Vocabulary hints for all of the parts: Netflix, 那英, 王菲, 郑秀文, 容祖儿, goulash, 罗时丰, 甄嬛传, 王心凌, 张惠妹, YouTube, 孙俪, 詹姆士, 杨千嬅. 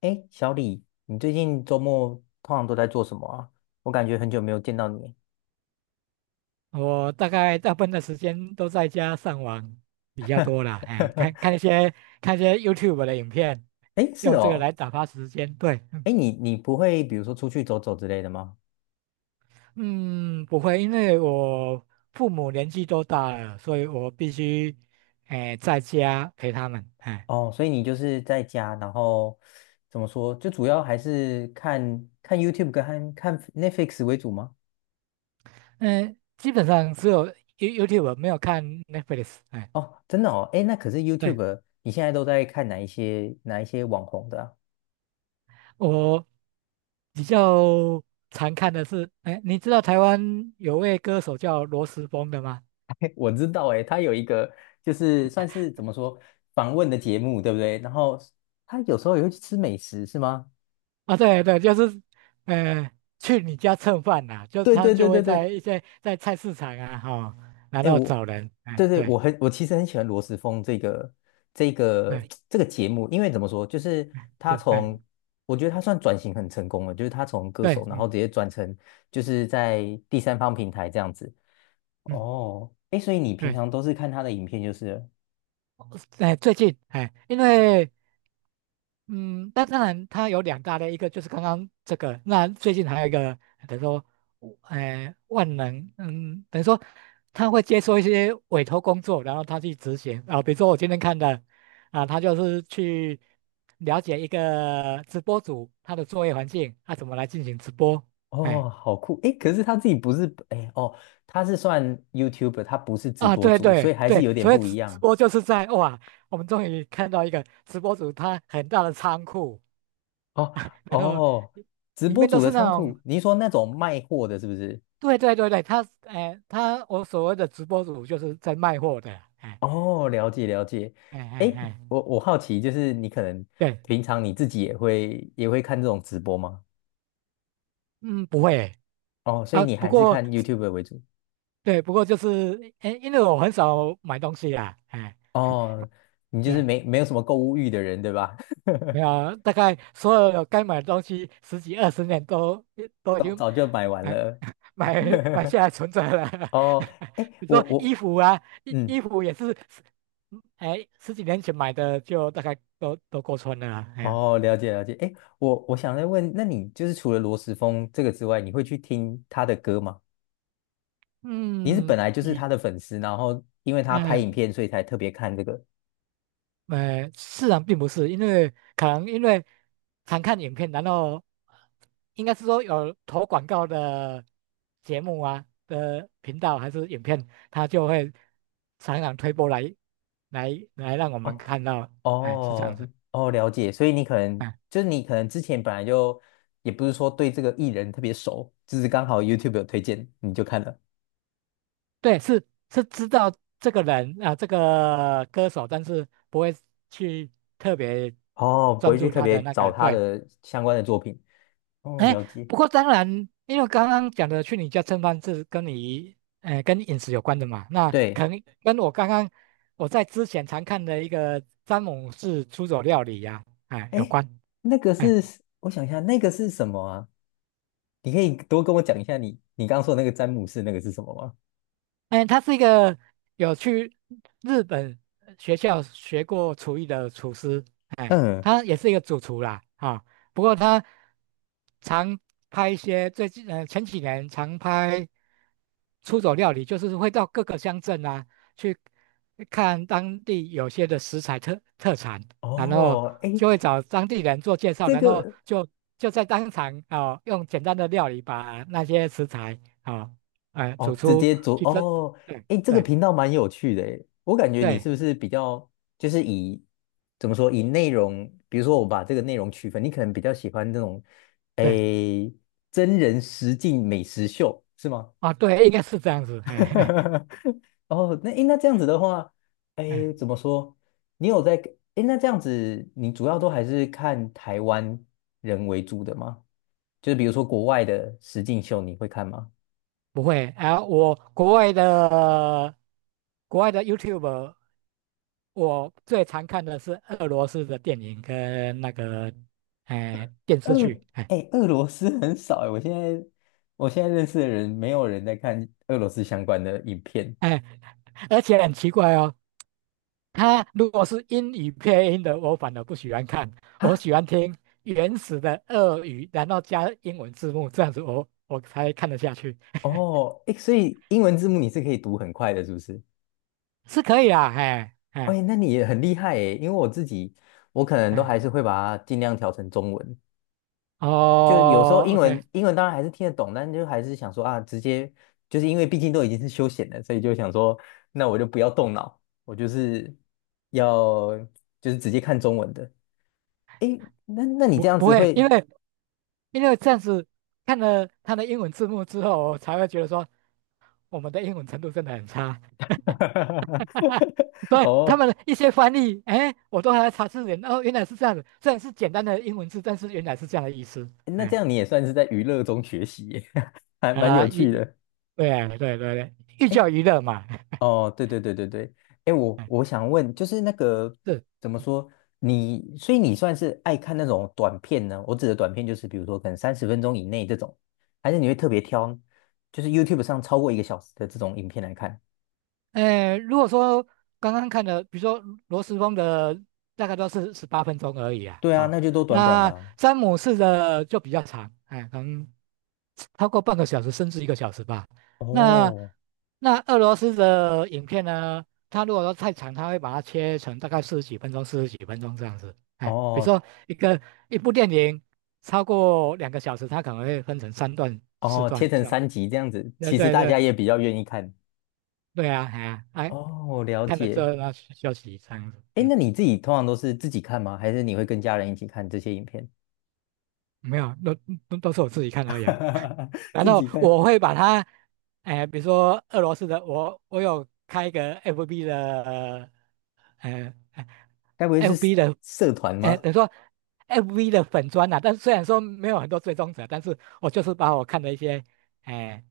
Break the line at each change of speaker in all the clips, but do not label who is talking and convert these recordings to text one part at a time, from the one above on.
哎，小李，你最近周末通常都在做什么啊？我感觉很久没有见到你。
我大概大部分的时间都在家上网比较多啦，哎，看 看一些看一些 YouTube 的影片，
哎是
用这个来
哦，
打发时间。对，嗯，
哎，你不会比如说出去走走之类的吗？
嗯不会，因为我父母年纪都大了，所以我必须在家陪他们。哎，
哦，所以你就是在家，然后怎么说，就主要还是看看 YouTube 跟看看 Netflix 为主吗？
嗯，基本上只有 YouTube 没有看 Netflix。哎，
哦，真的哦，哎，那可是
对，
YouTube，你现在都在看哪一些网红的啊？
我比较常看的是，哎，你知道台湾有位歌手叫罗时丰的吗？
我知道，哎，他有一个就是算是怎么说访问的节目，对不对？然后他有时候也会去吃美食，是吗？
啊，对对，就是，呃，去你家蹭饭呐、就
对
他
对对
就会
对
在
对，
一些在菜市场啊，哈、然
哎，
后
我
找人，哎，
对对
对，
我很我其实很喜欢罗时丰这个
哎，
这个节目，因为怎么说，就是
是，哎，
我觉得他算转型很成功了，就是他从歌
对，
手，然后
嗯
直接转成就是在第三方平台这样子。
嗯，
哦，哎，所以你平
对，
常都是看他的影片就是了。
哎，最近，哎，因为嗯，那当然，它有两大类，一个就是刚刚这个，那最近还有一个，等于说，呃，万能，嗯，等于说他会接受一些委托工作，然后他去执行啊，比如说我今天看的，啊，他就是去了解一个直播主他的作业环境，他、怎么来进行直播，哎，
哦，好酷，哎，可
嗯
是他自己不是哎哦，他是算 YouTube， 他不是直
啊，
播
对
主，所
对
以还是
对，
有点
所以
不一
直直
样。
播就是在哇，我们终于看到一个直播主他很大的仓库，
哦。
然后。
哦，直
里
播
面都
主的
是那
仓
种
库，你是说那种卖货的，是不是？
对对对对，他哎，他我所谓的直播主就是在卖货的，哎
哦，了解了解。
哎
哎，
哎哎，
我好奇，就是你可能
对，
平常你自己也会看这种直播吗？
嗯，不会
哦，所以
啊，
你
不
还是
过
看 YouTube 为主。
对，不过就是哎，因为我很少买东西啦，哎，
哦，你就是
对，
没有什么购物欲的人，对吧？
没有，大概所有该买的东西十几二十年都 已
早
经
早就买完
哎
了。
买买 下来存着了，
哦，哎，
比如
我
说衣
我
服啊，衣
嗯，
衣服也是，哎，十几年前买的就大概都过穿了啊，哎呀，
哦，了解了解。哎，我想再问，那你就是除了罗时丰这个之外，你会去听他的歌吗？你是本
嗯，
来就是他
比。
的粉丝，然后因为他拍影
嗯，
片，所以才特别看这个。
是啊，并不是，因为可能因为常看影片，然后应该是说有投广告的节目啊的频道还是影片，他就会常常推播来来让我们
哦。
看到，哎，是这样子，
哦，哦，了解。所以你可能
哎，
就是你可能之前本来就也不是说对这个艺人特别熟，就是刚好 YouTube 有推荐你就看了。
对，是知道这个人啊，这个歌手，但是不会去特别
哦，不
专
会去
注
特
他的
别
那
找
个，
他
对。
的相关的作品。哦，
哎，
了解。
不过当然，因为刚刚讲的去你家蹭饭是跟你，哎，跟饮食有关的嘛，那
对，
可能跟我刚刚我在之前常看的一个詹姆士出走料理呀、哎，有
哎，
关。
那个
哎
是我想一下，那个是什么啊？你可以多跟我讲一下你刚刚说的那个詹姆士那个是什么吗？
哎，他是一个有去日本学校学过厨艺的厨师，哎，
嗯。
他也是一个主厨啦，啊、不过他常拍一些最近前几年常拍出走料理，就是会到各个乡镇啊去看当地有些的食材特产，然后
哦，哎，
就会找当地人做介绍，
这
然后
个。
就就在当场啊、哦用简单的料理把那些食材啊、哦哎，走
哦，直
出
接做
征这
哦，
对
哎，这个
对
频道蛮有趣的诶，我感觉你
对
是不是比较就是以怎么说以内容，比如说我把这个内容区分，你可能比较喜欢那种哎
对，
真人实境美食秀是吗？
啊，对，应该是这样子，哎
哦，那哎那这样子的话，
哎，
哎怎么说？你有在哎那这样子，你主要都还是看台湾人为主的吗？就是比如说国外的实境秀，你会看吗？
不会啊，我国外的国外的 YouTube,我最常看的是俄罗斯的电影跟那个哎电视
俄，
剧，哎
哎，俄罗斯很少哎，我现在认识的人，没有人在看俄罗斯相关的影片
哎，而且很奇怪哦，它如果是英语配音的，我反而不喜欢看，我
啊。
喜欢听原始的俄语，然后加英文字幕，这样子我才看得下去，
哦，哎，所以英文字幕你是可以读很快的，是不是？
是可以啊，哎。哎
哎，那你也很厉害哎，因为我自己我可能都
哎，
还是会把它尽量调成中文，就有时候
哦
英
，OK,
文英文当然还是听得懂，但就还是想说啊，直接就是因为毕竟都已经是休闲了，所以就想说，那我就不要动脑，我就是要就是直接看中文的。诶，那那你
不
这样
不
子
会，因
会
为因为这样子看了他的英文字幕之后，我才会觉得说我们的英文程度真的很差，所以他
哦，
们的一些翻译，哎，我都还在查字典，哦，原来是这样子，虽然是简单的英文字，但是原来是这样的意思，
那这
哎，
样你也算是在娱乐中学习耶，还蛮有
啊，
趣
一，
的。
对对对对，寓
哎，
教于乐嘛，
哦，对对对对对，哎，我
哎，
我想问，就是那个
是。
怎么说，你所以你算是爱看那种短片呢？我指的短片就是比如说可能30分钟以内这种，还是你会特别挑，就是 YouTube 上超过一个小时的这种影片来看？
哎，如果说刚刚看的，比如说罗斯峰的大概都是18分钟而已啊，
对啊，
啊、
那就都短短的
那
啊。
詹姆士的就比较长，哎，可能超过半个小时甚至一个小时吧。那
哦。
那俄罗斯的影片呢，它如果说太长，它会把它切成大概四十几分钟、四十几分钟这样子。哎，比如
哦。
说一个一部电影超过两个小时，它可能会分成三段、四
哦，切
段
成
这样
三
子。
集这样子，
对
其实
对
大
对
家也比较愿意看。
对啊，哎呀，哎
哦，了
看了之
解。
后呢去休息这样子，
哎，
嗯，
那你自己通常都是自己看吗？还是你会跟家人一起看这些影片？
没有，都是我自己看而已啊。然
自
后
己看，
我会把它，哎、比如说俄罗斯的，我有开一个 FB 的，呃
该不会是
，FB 的，
社团
哎、
吗？
等于说 FB 的粉砖呐、啊，但是虽然说没有很多追踪者，但是我就是把我看的一些，哎、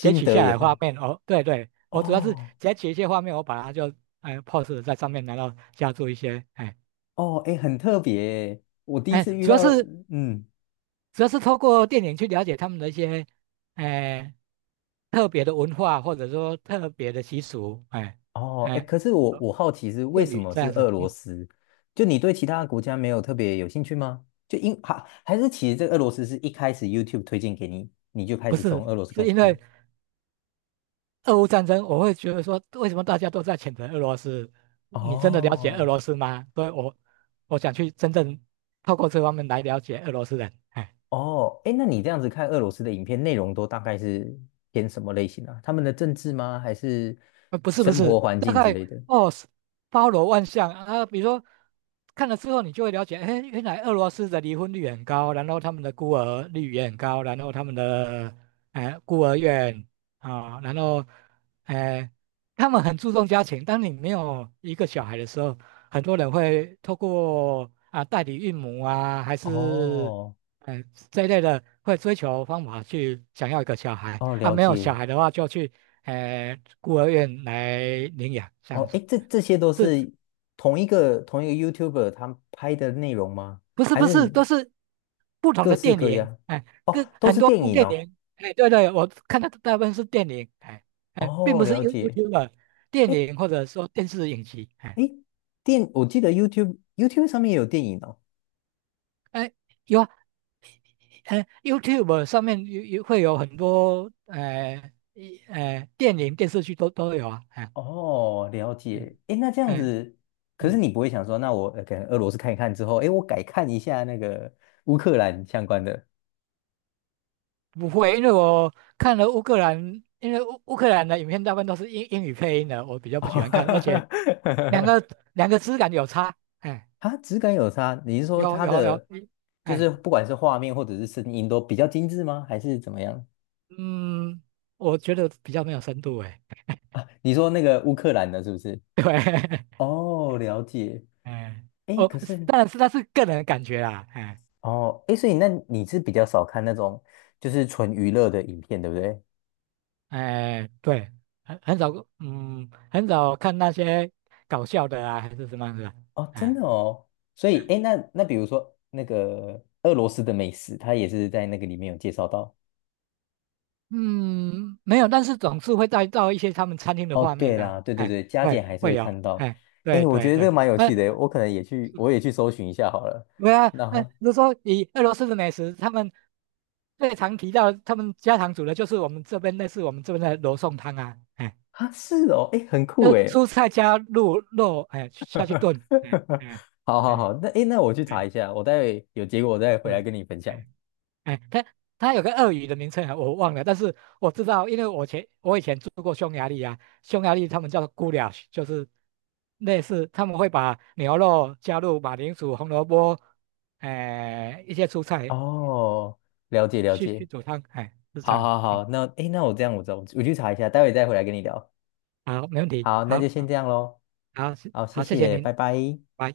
截取
得
下
也
来画
放？
面，哦，对对，我主要是
哦。
截取一些画面，我把它就哎、post 在上面，然后加做一些，哎、
哦，哎，很特别耶我第一
哎，
次遇
主要
到。
是
嗯。
主要是透过电影去了解他们的一些，哎、特别的文化或者说特别的习俗，哎、
哦，哎，
哎、
可是我好奇是为
谚
什
语
么
这
是
样子。
俄罗
嗯，
斯？就你对其他国家没有特别有兴趣吗？就因还还是其实这个俄罗斯是一开始 YouTube 推荐给你，你就开
不
始
是，
从俄罗斯
是
开始
因
看？
为俄乌战争，我会觉得说，为什么大家都在谴责俄罗斯？你真的了解俄
哦。
罗斯吗？所以我想去真正透过这方面来了解俄罗斯人。哎
哦，哎，那你这样子看俄罗斯的影片，内容都大概是偏什么类型啊？他们的政治吗？还是
不是不
生
是，
活环
大
境之
概
类的？
哦，是包罗万象啊。比如说，看了之后，你就会了解，哎，原来俄罗斯的离婚率很高，然后他们的孤儿率也很高，然后他们的哎孤儿院啊、然后呃，他们很注重家庭。当你没有一个小孩的时候，很多人会透过啊代理孕母啊，还是
哦。
呃这一类的，会追求方法去想要一个小孩
哦，
啊。
了
没有
解。
小孩的话，就去。哎，孤儿院来领养这样
哦，
子，
哎，这这些都
是
是同一个同一个 YouTuber 他拍的内容吗？
不是
还
不
是
是都是不同
各
的
式
电
各
影？
样？
哎，
哦，
跟
都
很
是
多
电
部
影
电
哦。
影，哎，对对，我看到大部分是电影，哎哎，并
哦，
不是
了 解。
YouTube 电
哎
影或者说电视影集，哎
哎，我记得 YouTube 上面也有电影哦。
哎有啊，YouTube 上面有会有很多哎一电影电视剧都有啊，哎
哦，了
嗯
解。诶，那这样
哎
子，可是你
嗯。
不会想说，那我呃可能俄罗斯看一看之后，诶，我改看一下那个乌克兰相关的。
不会，因为我看了乌克兰，因为乌克兰的影片大部分都是英语配音的，我比较不喜欢看，而且两个 两个质感有差，哎，
它质感有差，你是说
有
它
有有，
的就是
哎，
不管是画面或者是声音都比较精致吗？还是怎么样
嗯，我觉得比较没有深度，哎，
啊？你说那个乌克兰的是不是？
对，
哦，了解。
哎，
诶，
哦，
可是
当然是那是个人的感觉啦，哎
哦，诶，所以那你是比较少看那种就是纯娱乐的影片，对不对？
哎，对，很很少，嗯，很少看那些搞笑的啊，还是什么样子的，
哦，真
哎
的哦，所以
嗯。
哎诶，那那比如说那个俄罗斯的美食，它也是在那个里面有介绍到。
嗯，没有，但是总是会带到一些他们餐厅的
哦，
画面
对
呐、
啦，对对
哎，
对，加
会
减还是会
会有，
看到。
哎，对
哎，我
对
觉得这
对，
个蛮有
哎，
趣
对
的，我可能也去，我也去搜寻一下好了。
啊，哎，
那
如果说以俄罗斯的美食，他们最常提到他们家常煮的就是我们这边类似我们这边的罗宋汤啊，哎，
啊，是哦，哎，很
就
酷
是
哎。
蔬菜加入肉，哎，下去 炖，嗯嗯
好好
嗯
好，那哎诶，那我去查
嗯，
一下，我待会有结果我再回来
对，
跟你分享。
哎，它有个鳄鱼的名称啊，我忘了，但是我知道，因为我以前住过匈牙利啊，匈牙利他们叫做 goulash,就是类似他们会把牛肉加入马铃薯、红萝卜，哎、一些蔬菜
哦，了解
去
了
去
解，
去煮汤，哎，是这
好
样，
好
嗯，
好，那哎诶，那我这样我走，我去查一下，待会再回来跟你聊。
好，没问题，
好，那就
好，
先
好，
这样喽。
好，谢
好，谢
好谢谢
谢，
您，
拜拜。
拜。